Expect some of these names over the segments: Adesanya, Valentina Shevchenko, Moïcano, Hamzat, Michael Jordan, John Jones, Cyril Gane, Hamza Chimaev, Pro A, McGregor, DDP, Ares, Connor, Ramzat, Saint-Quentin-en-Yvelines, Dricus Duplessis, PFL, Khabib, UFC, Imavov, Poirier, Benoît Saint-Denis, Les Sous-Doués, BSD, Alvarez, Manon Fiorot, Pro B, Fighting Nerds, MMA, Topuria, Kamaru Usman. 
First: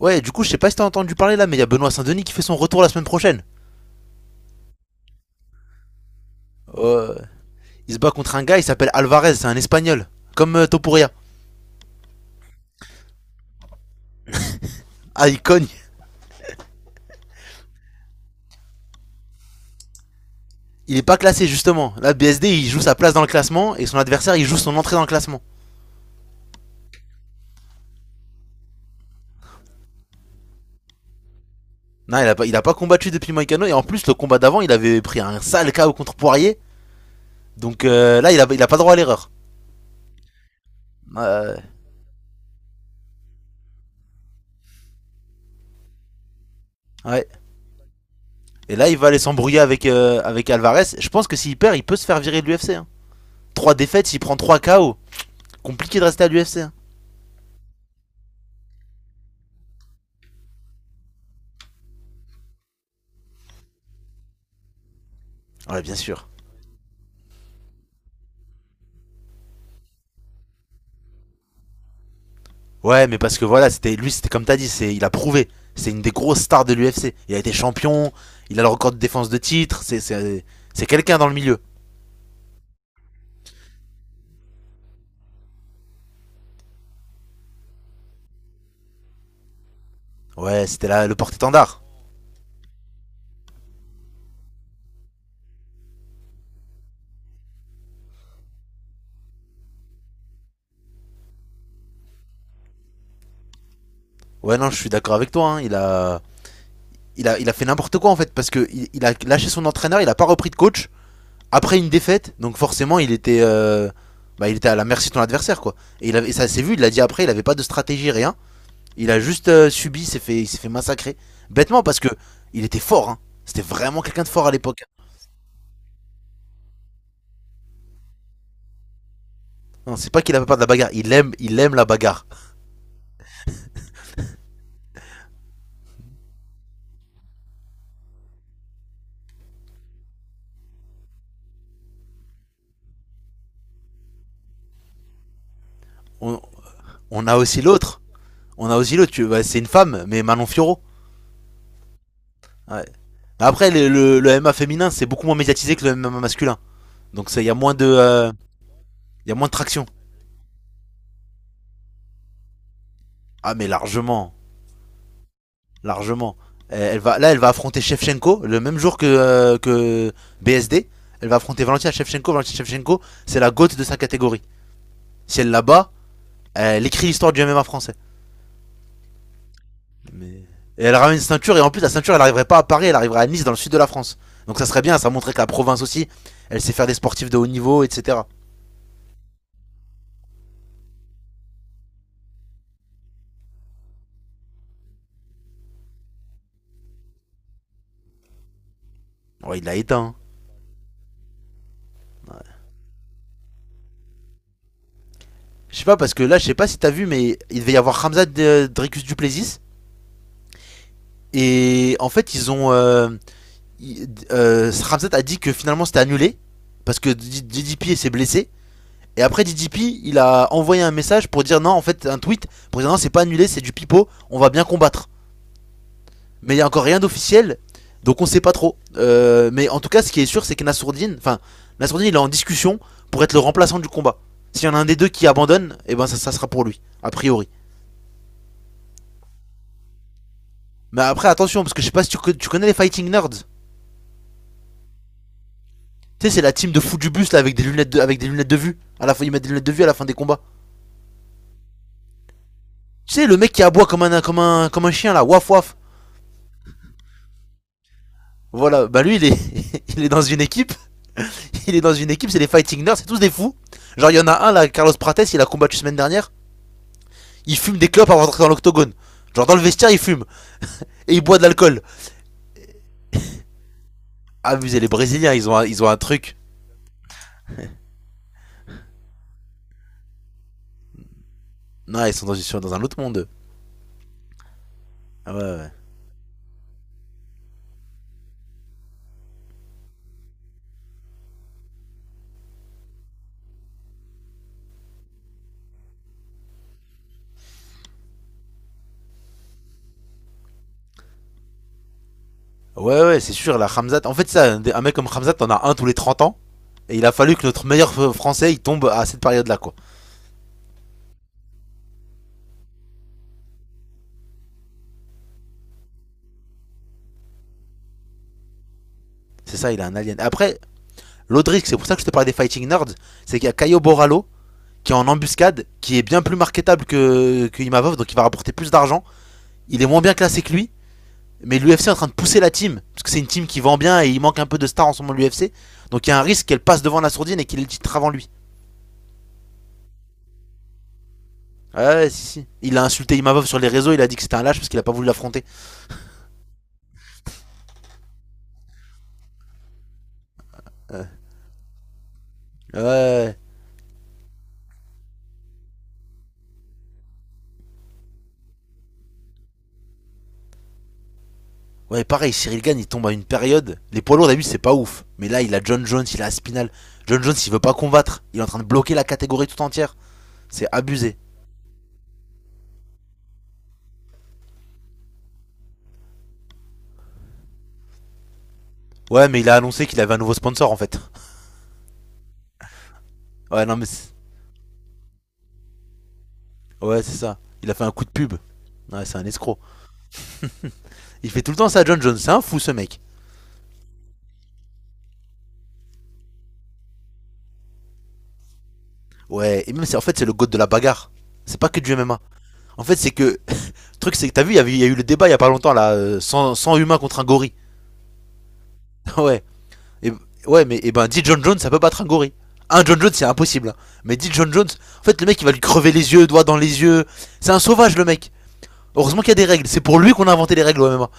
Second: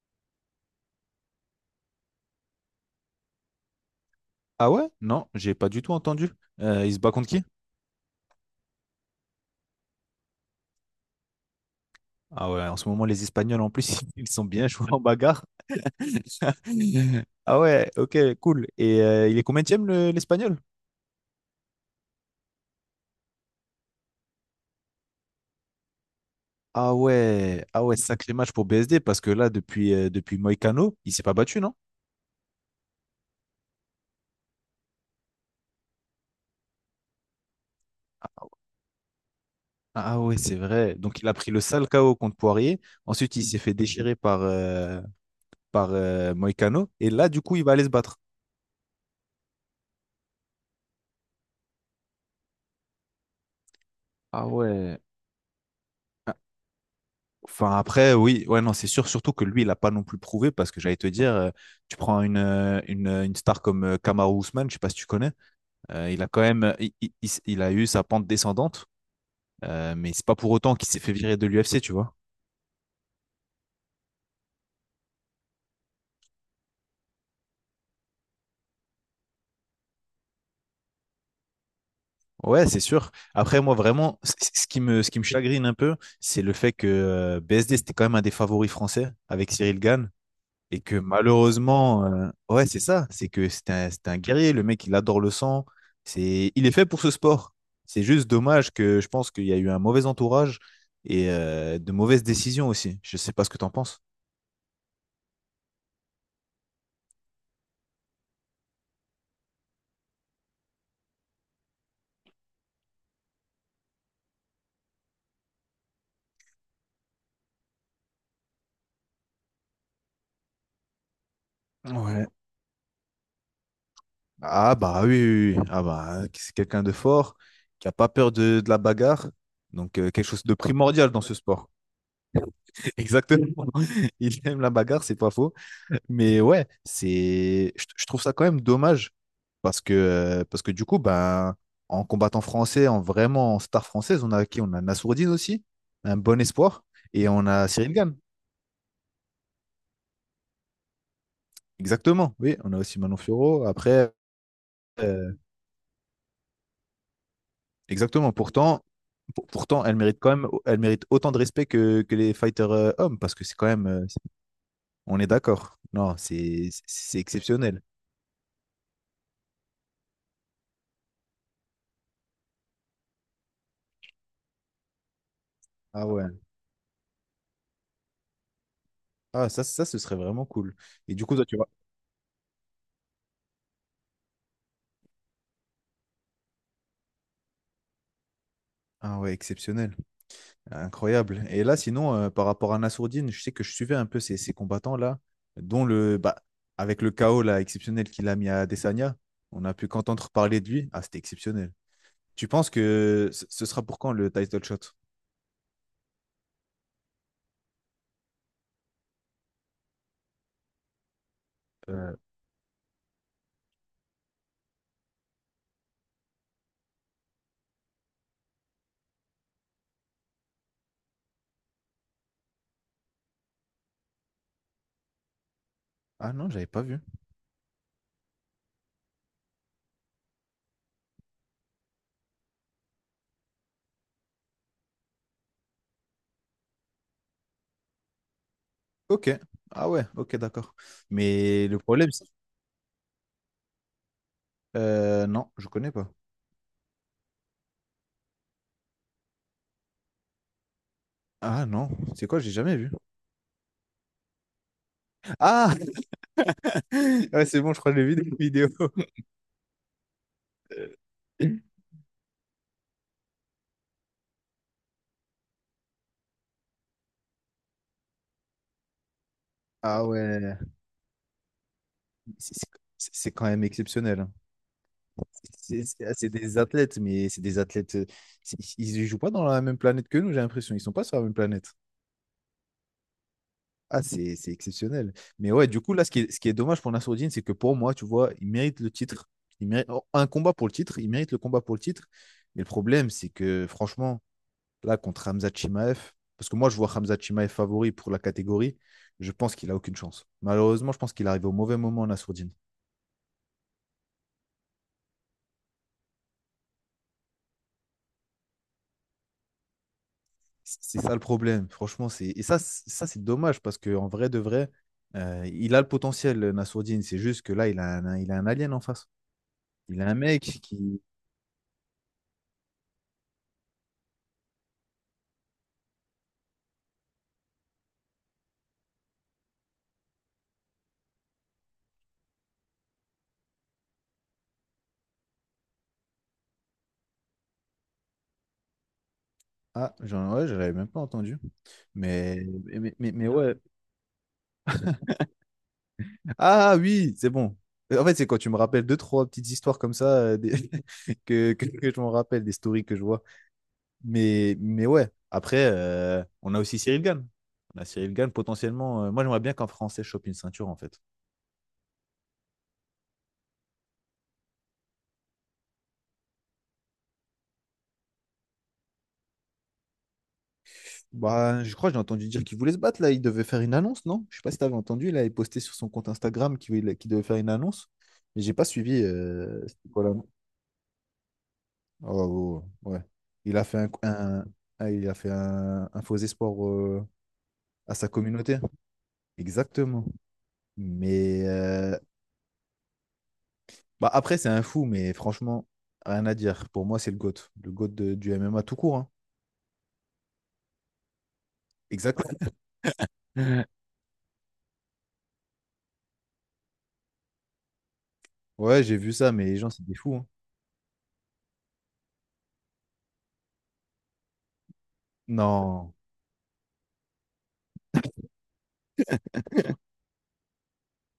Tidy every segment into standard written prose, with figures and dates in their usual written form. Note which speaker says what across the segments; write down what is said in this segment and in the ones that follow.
Speaker 1: Ouais, du coup, je sais pas si t'as entendu parler là, mais il y a Benoît Saint-Denis qui fait son retour la semaine prochaine.
Speaker 2: Ah ouais? Non, j'ai pas du tout entendu. Il se bat
Speaker 1: Euh,
Speaker 2: contre qui?
Speaker 1: il se bat contre un gars, il s'appelle Alvarez, c'est un espagnol. Comme Topuria.
Speaker 2: Ah ouais, en ce moment, les Espagnols, en plus, ils sont bien joués en
Speaker 1: Ah, il
Speaker 2: bagarre.
Speaker 1: cogne.
Speaker 2: Ah ouais, ok, cool. Et il est combien le l'Espagnol?
Speaker 1: Il est pas classé justement. Là, BSD, il joue sa place dans le classement et son adversaire, il joue son entrée dans le classement.
Speaker 2: Ah ouais, ah ouais, sacré match pour BSD, parce que là, depuis Moïcano, il s'est pas battu, non?
Speaker 1: Non, il a pas combattu depuis Moïcano et en plus, le combat d'avant, il avait pris un sale KO contre Poirier. Donc, là, il a pas droit à l'erreur.
Speaker 2: Ah ouais, c'est vrai. Donc, il a pris
Speaker 1: Euh,
Speaker 2: le sale KO contre Poirier. Ensuite, il s'est fait déchirer par Moïcano. Et
Speaker 1: ouais.
Speaker 2: là, du coup, il va aller se battre.
Speaker 1: Et là, il va aller s'embrouiller avec Alvarez. Je pense que s'il perd, il peut se faire virer de l'UFC. Hein. Trois défaites, il prend
Speaker 2: Ah
Speaker 1: 3 KO.
Speaker 2: ouais.
Speaker 1: Compliqué de rester à l'UFC. Hein.
Speaker 2: Enfin, après, oui, ouais, non, c'est sûr, surtout que lui, il n'a pas non plus prouvé parce que j'allais te dire, tu prends une star comme Kamaru Usman, je sais pas si tu connais,
Speaker 1: Ouais, bien
Speaker 2: il a
Speaker 1: sûr.
Speaker 2: quand même, il a eu sa pente descendante, mais c'est pas pour autant qu'il s'est fait virer de l'UFC, tu vois.
Speaker 1: Ouais, mais parce que voilà, c'était lui, c'était comme t'as dit, c'est il a prouvé. C'est une des grosses stars de l'UFC. Il a été champion, il a le record de défense de titre. C'est quelqu'un dans le milieu.
Speaker 2: Ouais, c'est sûr. Après, moi, vraiment, ce qui me chagrine un peu, c'est le fait que BSD, c'était quand même un des favoris français avec Cyril Gane.
Speaker 1: Ouais,
Speaker 2: Et
Speaker 1: c'était
Speaker 2: que
Speaker 1: là le porte-étendard.
Speaker 2: malheureusement, ouais, c'est ça, c'est que c'est un guerrier, le mec, il adore le sang, c'est, il est fait pour ce sport. C'est juste dommage que je pense qu'il y a eu un mauvais entourage et de mauvaises décisions aussi. Je sais pas ce que tu en penses.
Speaker 1: Ouais, non, je suis d'accord avec toi, hein. Il a fait n'importe quoi, en fait, parce que il a lâché son entraîneur, il a pas repris de coach après une défaite. Donc forcément, il était à la merci de ton adversaire, quoi. Et ça s'est vu, il l'a dit après, il avait pas de stratégie, rien. Il a juste subi, il s'est fait massacrer bêtement parce que
Speaker 2: Ouais.
Speaker 1: il était fort. Hein. C'était vraiment quelqu'un de fort à
Speaker 2: Ah
Speaker 1: l'époque.
Speaker 2: bah oui, oui, oui. Ah bah, c'est quelqu'un de fort, qui a pas peur de la bagarre.
Speaker 1: Non,
Speaker 2: Donc
Speaker 1: c'est pas
Speaker 2: quelque
Speaker 1: qu'il a
Speaker 2: chose
Speaker 1: pas
Speaker 2: de
Speaker 1: peur de la bagarre.
Speaker 2: primordial
Speaker 1: Il
Speaker 2: dans
Speaker 1: aime,
Speaker 2: ce
Speaker 1: il
Speaker 2: sport.
Speaker 1: aime la bagarre.
Speaker 2: Exactement. Il aime la bagarre, c'est pas faux. Mais ouais, c'est, je trouve ça quand même dommage parce que du coup, ben, en combattant français, en vraiment en star française, on a qui? On a Nassourdine aussi, un
Speaker 1: On,
Speaker 2: bon espoir,
Speaker 1: on
Speaker 2: et
Speaker 1: a
Speaker 2: on
Speaker 1: aussi
Speaker 2: a Cyril
Speaker 1: l'autre.
Speaker 2: Gane.
Speaker 1: On a aussi l'autre. Ouais, c'est une femme, mais Manon Fiorot.
Speaker 2: Exactement, oui, on a
Speaker 1: Ouais.
Speaker 2: aussi Manon Fiorot.
Speaker 1: Après, le,
Speaker 2: Après,
Speaker 1: le, le MMA féminin, c'est beaucoup
Speaker 2: euh,
Speaker 1: moins médiatisé que le MMA masculin. Donc, ça, il y a moins de,
Speaker 2: exactement. Pourtant,
Speaker 1: y a moins de
Speaker 2: pourtant,
Speaker 1: traction.
Speaker 2: elle mérite quand même, elle mérite autant de respect que les fighters hommes parce que
Speaker 1: Ah,
Speaker 2: c'est quand
Speaker 1: mais
Speaker 2: même,
Speaker 1: largement,
Speaker 2: on est d'accord. Non,
Speaker 1: largement.
Speaker 2: c'est, c'est
Speaker 1: Elle va,
Speaker 2: c'est
Speaker 1: là, elle va affronter
Speaker 2: exceptionnel.
Speaker 1: Shevchenko le même jour que BSD. Elle va affronter Valentina Shevchenko. Valentina Shevchenko, c'est la gote de sa catégorie. Si elle la bat,
Speaker 2: Ah ouais.
Speaker 1: elle écrit l'histoire du MMA français.
Speaker 2: Ah ça, ça, ce serait
Speaker 1: Mais...
Speaker 2: vraiment cool.
Speaker 1: Et elle
Speaker 2: Et
Speaker 1: ramène une
Speaker 2: du coup, toi,
Speaker 1: ceinture,
Speaker 2: tu
Speaker 1: et
Speaker 2: vois.
Speaker 1: en plus, la ceinture, elle arriverait pas à Paris, elle arriverait à Nice, dans le sud de la France. Donc ça serait bien, ça montrait que la province aussi, elle sait faire des sportifs de haut niveau, etc.
Speaker 2: Ah ouais, exceptionnel. Incroyable. Et là, sinon, par rapport à Nassourdine, je sais que je suivais un peu ces combattants-là, dont le, bah, avec le chaos là, exceptionnel qu'il a mis à Adesanya,
Speaker 1: Bon, il
Speaker 2: on a
Speaker 1: l'a
Speaker 2: pu
Speaker 1: éteint. Hein.
Speaker 2: qu'entendre parler de lui. Ah, c'était exceptionnel. Tu penses que ce sera pour quand le title shot?
Speaker 1: Je sais pas, parce que là, je sais pas si t'as vu, mais il devait y avoir Ramzat Dricus Duplessis. Et en
Speaker 2: Euh,
Speaker 1: fait, ils ont. Ramzat a dit que finalement c'était annulé. Parce que DDP s'est blessé. Et après DDP, il a envoyé un message pour dire non, en fait, un tweet. Pour dire non, c'est pas annulé, c'est du pipeau. On va bien combattre.
Speaker 2: ah non,
Speaker 1: Mais il y a
Speaker 2: j'avais pas
Speaker 1: encore rien
Speaker 2: vu.
Speaker 1: d'officiel, donc on sait pas trop. Mais en tout cas, ce qui est sûr, c'est que Nassourdine, enfin, Nassourdine, il est en discussion pour être le remplaçant du combat. S'il y en a un des deux qui abandonne, et eh ben ça sera pour lui, a priori.
Speaker 2: Ok. Ah ouais, ok, d'accord.
Speaker 1: Mais après, attention,
Speaker 2: Mais
Speaker 1: parce
Speaker 2: le
Speaker 1: que je sais pas si
Speaker 2: problème,
Speaker 1: tu,
Speaker 2: c'est...
Speaker 1: tu connais les Fighting Nerds.
Speaker 2: Non, je connais pas.
Speaker 1: Tu sais, c'est la team de fous du bus là avec des lunettes de vue. À la fin, ils mettent des lunettes de vue à la fin des combats.
Speaker 2: Ah non, c'est quoi? J'ai jamais vu.
Speaker 1: Tu sais, le mec qui aboie comme un chien là, waf
Speaker 2: Ah!
Speaker 1: waf.
Speaker 2: Ouais, c'est bon, je crois que j'ai vu des vidéos.
Speaker 1: Voilà, bah lui, il est, il est dans une équipe. Il est dans une équipe, c'est les Fighting Nerds, c'est tous des fous. Genre, il y en a un là, Carlos Prates, il a combattu semaine dernière. Il fume des clopes avant d'entrer dans l'octogone. Genre dans le vestiaire, il
Speaker 2: Ah
Speaker 1: fume.
Speaker 2: ouais,
Speaker 1: Et il boit de l'alcool.
Speaker 2: c'est c'est- c'est quand même exceptionnel. Hein.
Speaker 1: Amusez les Brésiliens, ils ont un, ils ont un
Speaker 2: Ah, c'est
Speaker 1: truc.
Speaker 2: des athlètes, mais c'est des athlètes. Ils ne jouent pas dans la même planète que nous, j'ai l'impression. Ils sont pas sur la même planète.
Speaker 1: Non, ils sont dans un autre monde.
Speaker 2: Ah, c'est exceptionnel.
Speaker 1: Ah ouais,
Speaker 2: Mais ouais,
Speaker 1: ouais.
Speaker 2: du coup, là, ce qui est dommage pour Nassourdine, c'est que pour moi, tu vois, il mérite le titre. Il mérite oh, un combat pour le titre. Il mérite le combat pour le titre. Mais le problème, c'est que franchement, là, contre Hamza Chimaev, parce que moi, je vois Hamza Chimaev favori pour la catégorie, je pense qu'il a aucune chance. Malheureusement, je pense qu'il arrive au mauvais moment, Nassourdine.
Speaker 1: Ouais, ouais, c'est sûr, la Hamzat. En fait, ça, un mec comme Hamzat, t'en as un tous les 30 ans. Et il a fallu que notre meilleur français, il tombe à cette période-là, quoi.
Speaker 2: C'est ça le problème, franchement. C'est... Et ça, ça c'est dommage parce qu'en vrai de vrai, il a le potentiel, Nassourdine. C'est juste que là, il a un alien en face.
Speaker 1: C'est ça, il est un
Speaker 2: Il a un
Speaker 1: alien.
Speaker 2: mec
Speaker 1: Après,
Speaker 2: qui.
Speaker 1: l'autre risque, c'est pour ça que je te parlais des Fighting Nerds, c'est qu'il y a Caio Borralho qui est en embuscade, qui est bien plus marketable que Imavov, donc il va rapporter plus d'argent. Il est moins bien classé que lui. Mais l'UFC est en train de pousser la team, parce que c'est une team qui vend bien et il manque un peu de stars en ce moment l'UFC. Donc il y a un risque qu'elle passe devant la sourdine et qu'il ait le titre avant lui.
Speaker 2: Ah, j'en ouais, j'avais même pas entendu.
Speaker 1: Ouais, ouais, si,
Speaker 2: Mais,
Speaker 1: si. Il a
Speaker 2: mais, mais,
Speaker 1: insulté
Speaker 2: mais
Speaker 1: Imavov
Speaker 2: ouais.
Speaker 1: sur les réseaux, il a dit que c'était un lâche parce qu'il a pas voulu l'affronter.
Speaker 2: Ah oui, c'est bon. En fait, c'est quand tu me rappelles deux, trois petites histoires comme ça que je m'en rappelle, des
Speaker 1: Ouais.
Speaker 2: stories que je vois.
Speaker 1: Ouais,
Speaker 2: Mais ouais, après, on a aussi Cyril Gann. On a Cyril Gann potentiellement. Moi, j'aimerais bien qu'un Français chope une ceinture, en fait.
Speaker 1: Ouais, pareil, Cyril Gane, il tombe à une période. Les poids lourds, d'habitude, c'est pas ouf. Mais là, il a John Jones, il a Aspinal. John Jones, il veut pas combattre. Il est en train de bloquer la catégorie tout entière. C'est abusé.
Speaker 2: Bah, je crois que j'ai entendu dire qu'il voulait se battre là. Il devait faire une annonce, non? Je sais pas si t'avais entendu. Là, il postait sur son compte Instagram qu'il devait faire une annonce. Mais j'ai pas suivi.
Speaker 1: Ouais, mais il a annoncé
Speaker 2: C'était
Speaker 1: qu'il
Speaker 2: quoi
Speaker 1: avait un
Speaker 2: l'annonce?
Speaker 1: nouveau sponsor, en fait.
Speaker 2: Oh, oh, oh, ouais. Il
Speaker 1: Ouais,
Speaker 2: a
Speaker 1: non,
Speaker 2: fait
Speaker 1: mais.
Speaker 2: ah, il a fait un faux espoir
Speaker 1: Ouais, c'est ça. Il a fait un
Speaker 2: à
Speaker 1: coup
Speaker 2: sa
Speaker 1: de pub.
Speaker 2: communauté.
Speaker 1: Ouais, c'est un escroc.
Speaker 2: Exactement.
Speaker 1: Il fait
Speaker 2: Mais
Speaker 1: tout le temps ça, John Jones. C'est un fou, ce mec.
Speaker 2: bah après, c'est un fou, mais franchement, rien à dire. Pour moi, c'est le GOAT. Le GOAT du MMA tout court. Hein.
Speaker 1: Ouais, et même c'est en fait c'est le god de la bagarre. C'est pas que du MMA.
Speaker 2: Exactement.
Speaker 1: En fait, c'est que le truc c'est que t'as vu, il y a eu le débat il y a pas longtemps là, 100 humains contre un gorille.
Speaker 2: Ouais, j'ai vu ça,
Speaker 1: ouais.
Speaker 2: mais les gens, c'est des
Speaker 1: Et,
Speaker 2: fous. Hein.
Speaker 1: ouais, mais et ben 10 John Jones, ça peut battre un gorille. Un John Jones, c'est impossible. Hein. Mais 10 John Jones, en fait le mec il va lui crever
Speaker 2: Non.
Speaker 1: les yeux, doigts dans les yeux. C'est un sauvage, le mec. Heureusement qu'il y a des règles, c'est pour lui qu'on a inventé les règles au MMA.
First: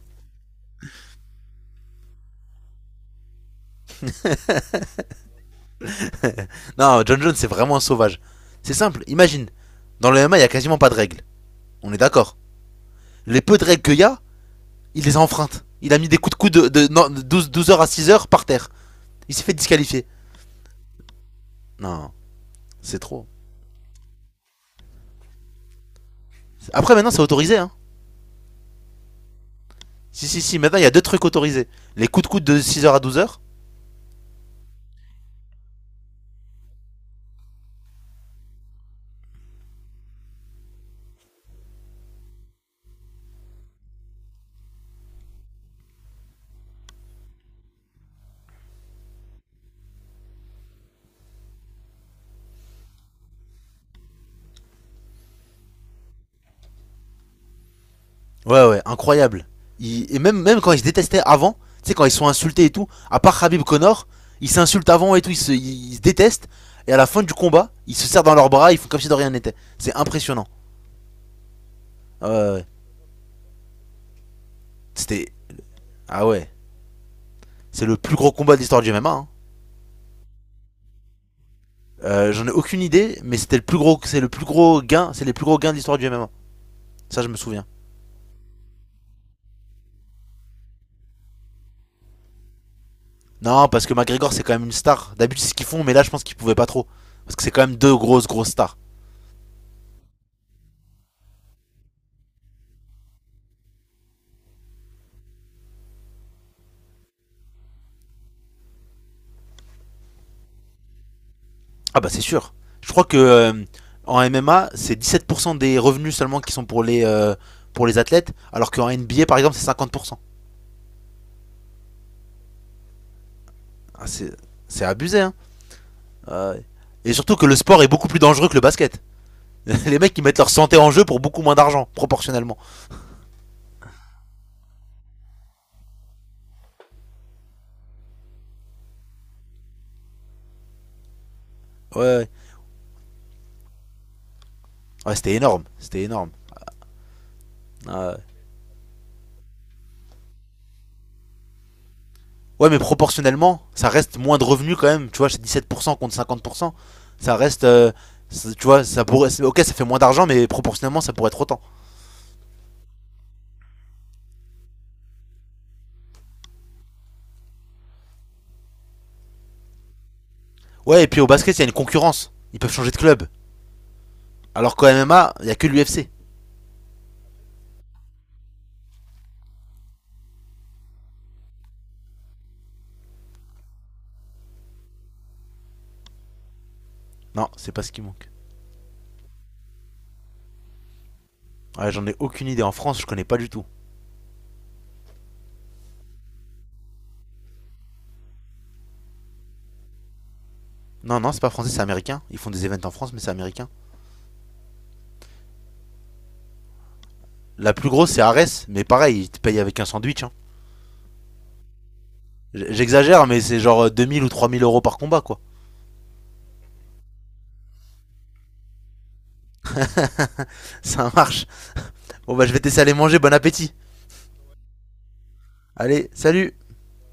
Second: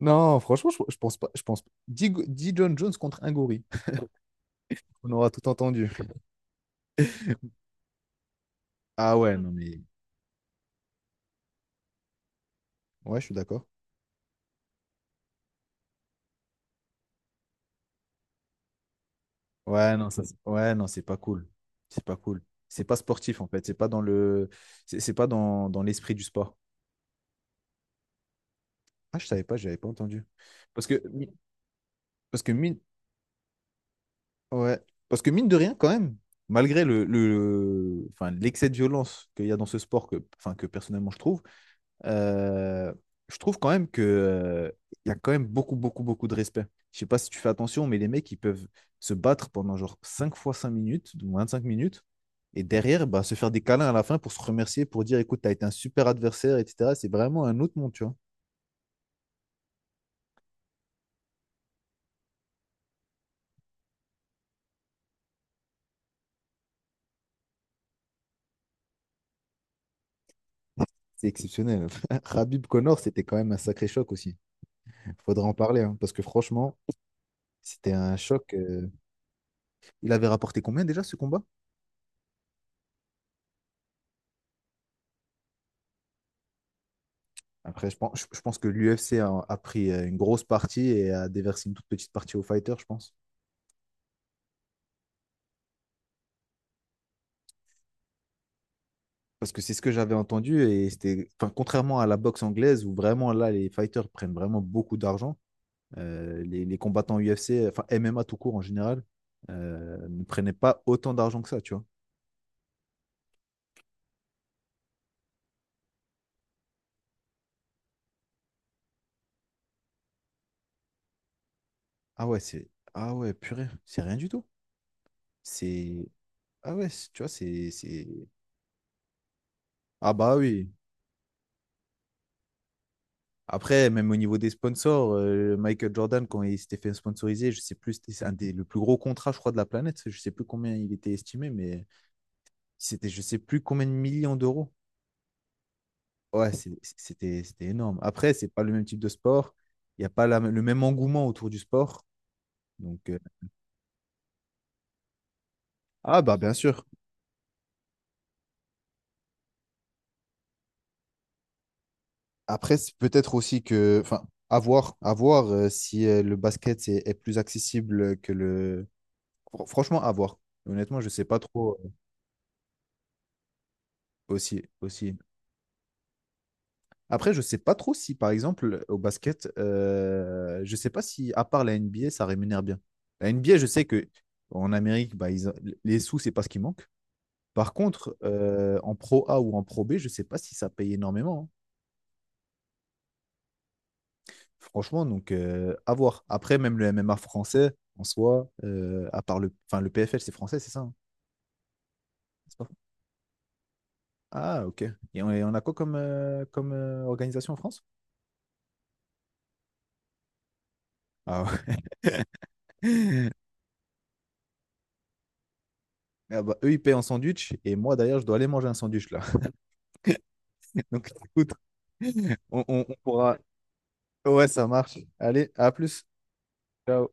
Speaker 2: Non, franchement, je pense pas. Je pense pas. Dis, dis John Jones contre un gorille. On aura tout entendu.
Speaker 1: Non, John Jones c'est vraiment un sauvage. C'est simple,
Speaker 2: Ah ouais,
Speaker 1: imagine.
Speaker 2: non, mais.
Speaker 1: Dans le MMA, il y a quasiment pas de règles. On est d'accord.
Speaker 2: Ouais, je suis
Speaker 1: Les peu de
Speaker 2: d'accord.
Speaker 1: règles qu'il y a, il les a enfreintes. Il a mis des coups de coude de 12 heures à 6 heures par terre. Il s'est fait
Speaker 2: Ouais,
Speaker 1: disqualifier.
Speaker 2: non, ça, ouais, non, c'est pas cool. C'est
Speaker 1: Non,
Speaker 2: pas cool. C'est pas
Speaker 1: c'est trop.
Speaker 2: sportif, en fait. C'est pas dans le. C'est pas dans l'esprit du sport.
Speaker 1: Après, maintenant, c'est autorisé. Hein.
Speaker 2: Ah, je savais pas, j'avais pas entendu.
Speaker 1: Si, si, si. Maintenant, il y
Speaker 2: Parce
Speaker 1: a
Speaker 2: que,
Speaker 1: deux trucs autorisés. Les coups de
Speaker 2: parce
Speaker 1: coude
Speaker 2: que
Speaker 1: de
Speaker 2: mine.
Speaker 1: 6 heures à 12 heures.
Speaker 2: Ouais. Parce que mine de rien, quand même, malgré enfin, l'excès de violence qu'il y a dans ce sport, que, enfin, que personnellement Euh, je trouve quand même que, il y a quand même beaucoup, beaucoup, beaucoup de respect. Je sais pas si tu fais attention, mais les mecs, ils peuvent se battre pendant genre 5 fois 5 minutes, donc 25 minutes, et derrière, bah, se faire des câlins à la fin pour se remercier, pour dire, écoute, tu as été un super adversaire, etc. C'est vraiment un autre monde, tu vois.
Speaker 1: Ouais, ouais, incroyable. Et même, quand ils se détestaient avant, tu sais, quand ils sont insultés et tout, à part Khabib Connor, ils s'insultent avant et tout, ils se détestent. Et à la fin du combat, ils se serrent dans leurs bras, ils font comme si de rien n'était. C'est impressionnant.
Speaker 2: C'est exceptionnel.
Speaker 1: Ah ouais, ouais.
Speaker 2: Khabib Connor, c'était quand même un sacré choc aussi.
Speaker 1: C'était.
Speaker 2: Faudra en parler, hein, parce que
Speaker 1: Ah ouais.
Speaker 2: franchement,
Speaker 1: C'est
Speaker 2: c'était
Speaker 1: le plus
Speaker 2: un
Speaker 1: gros
Speaker 2: choc.
Speaker 1: combat de l'histoire du MMA. Hein.
Speaker 2: Il avait rapporté combien déjà ce combat?
Speaker 1: J'en ai aucune idée, mais c'était le plus gros, c'est le plus gros gain, c'est les plus gros gains de l'histoire du MMA. Ça, je me souviens.
Speaker 2: Après, je pense que l'UFC a pris une grosse partie et a déversé une toute petite partie aux fighters, je pense.
Speaker 1: Non, parce que McGregor, c'est quand même une star. D'habitude, c'est ce qu'ils font, mais là, je pense qu'ils pouvaient pas trop. Parce que c'est quand même deux grosses, grosses stars.
Speaker 2: Parce que c'est ce que j'avais entendu et c'était, enfin, contrairement à la boxe anglaise où vraiment là, les fighters prennent vraiment beaucoup d'argent, les combattants UFC, enfin MMA tout court en général, ne prenaient pas autant d'argent que ça, tu vois.
Speaker 1: Ah bah, c'est sûr. Je crois que en MMA, c'est 17% des revenus seulement qui sont pour les athlètes, alors qu'en NBA, par exemple, c'est 50%.
Speaker 2: Ah ouais, c'est, ah ouais, purée, c'est
Speaker 1: Ah,
Speaker 2: rien du
Speaker 1: c'est
Speaker 2: tout.
Speaker 1: c'est abusé, hein.
Speaker 2: C'est,
Speaker 1: Euh,
Speaker 2: ah ouais,
Speaker 1: et
Speaker 2: tu vois,
Speaker 1: surtout que le
Speaker 2: c'est,
Speaker 1: sport est
Speaker 2: c'est...
Speaker 1: beaucoup plus dangereux que le basket. Les
Speaker 2: Ah
Speaker 1: mecs, ils
Speaker 2: bah
Speaker 1: mettent leur
Speaker 2: oui.
Speaker 1: santé en jeu pour beaucoup moins d'argent, proportionnellement.
Speaker 2: Après, même au niveau des sponsors, Michael Jordan, quand il s'était fait sponsoriser, je sais plus, c'est un des le plus gros contrat, je crois, de la planète. Je sais plus combien il était estimé, mais
Speaker 1: Ouais, ouais.
Speaker 2: c'était je sais plus combien de millions d'euros.
Speaker 1: Ouais, c'était énorme, c'était énorme.
Speaker 2: Ouais, c'était énorme.
Speaker 1: Euh,
Speaker 2: Après, c'est pas le même type de sport. Il n'y a pas le même engouement autour du sport.
Speaker 1: Ouais, mais
Speaker 2: Donc,
Speaker 1: proportionnellement, ça reste moins de revenus quand même. Tu vois, c'est 17% contre
Speaker 2: ah bah bien
Speaker 1: 50%.
Speaker 2: sûr.
Speaker 1: Ça reste. Tu vois, ça pourrait. Ok, ça fait moins d'argent, mais proportionnellement, ça pourrait être autant.
Speaker 2: Après, c'est peut-être aussi que, enfin, à voir si le basket est plus accessible que franchement, à voir. Honnêtement,
Speaker 1: Ouais, et
Speaker 2: je
Speaker 1: puis
Speaker 2: sais
Speaker 1: au
Speaker 2: pas
Speaker 1: basket, il y a une
Speaker 2: trop
Speaker 1: concurrence. Ils peuvent changer de club.
Speaker 2: aussi,
Speaker 1: Alors qu'au
Speaker 2: aussi.
Speaker 1: MMA, il y a que l'UFC.
Speaker 2: Après, je sais pas trop si, par exemple, au basket, je sais pas si, à part la NBA, ça rémunère bien. La NBA, je sais que en Amérique, bah, les sous, c'est pas ce qui manque.
Speaker 1: Non, c'est
Speaker 2: Par
Speaker 1: pas ce qui
Speaker 2: contre,
Speaker 1: manque.
Speaker 2: en Pro A ou en Pro B, je sais pas si ça paye énormément. Hein.
Speaker 1: Ouais, j'en ai aucune idée. En France, je connais pas du tout.
Speaker 2: Franchement, donc, à voir. Après, même le MMA français, en soi, à part le, enfin, le PFL, c'est français, c'est ça? Hein.
Speaker 1: Non, non, c'est pas français, c'est américain. Ils font
Speaker 2: C'est
Speaker 1: des
Speaker 2: pas-
Speaker 1: events en France, mais c'est américain.
Speaker 2: Ah, ok. Et on a quoi comme, organisation en
Speaker 1: La
Speaker 2: France?
Speaker 1: plus grosse, c'est Ares, mais pareil, ils te payent avec un sandwich. Hein.
Speaker 2: Ah, ouais.
Speaker 1: J'exagère, mais c'est genre 2000 ou 3000 € par combat, quoi.
Speaker 2: Ah bah, eux, ils payent en sandwich et moi, d'ailleurs, je dois aller manger un sandwich là.
Speaker 1: Ça
Speaker 2: Donc,
Speaker 1: marche.
Speaker 2: écoute,
Speaker 1: Bon, bah, je vais
Speaker 2: on,
Speaker 1: tester
Speaker 2: on
Speaker 1: aller
Speaker 2: on
Speaker 1: manger, bon
Speaker 2: pourra.
Speaker 1: appétit.
Speaker 2: Ouais, ça marche. Allez, à plus.
Speaker 1: Allez, salut
Speaker 2: Ciao.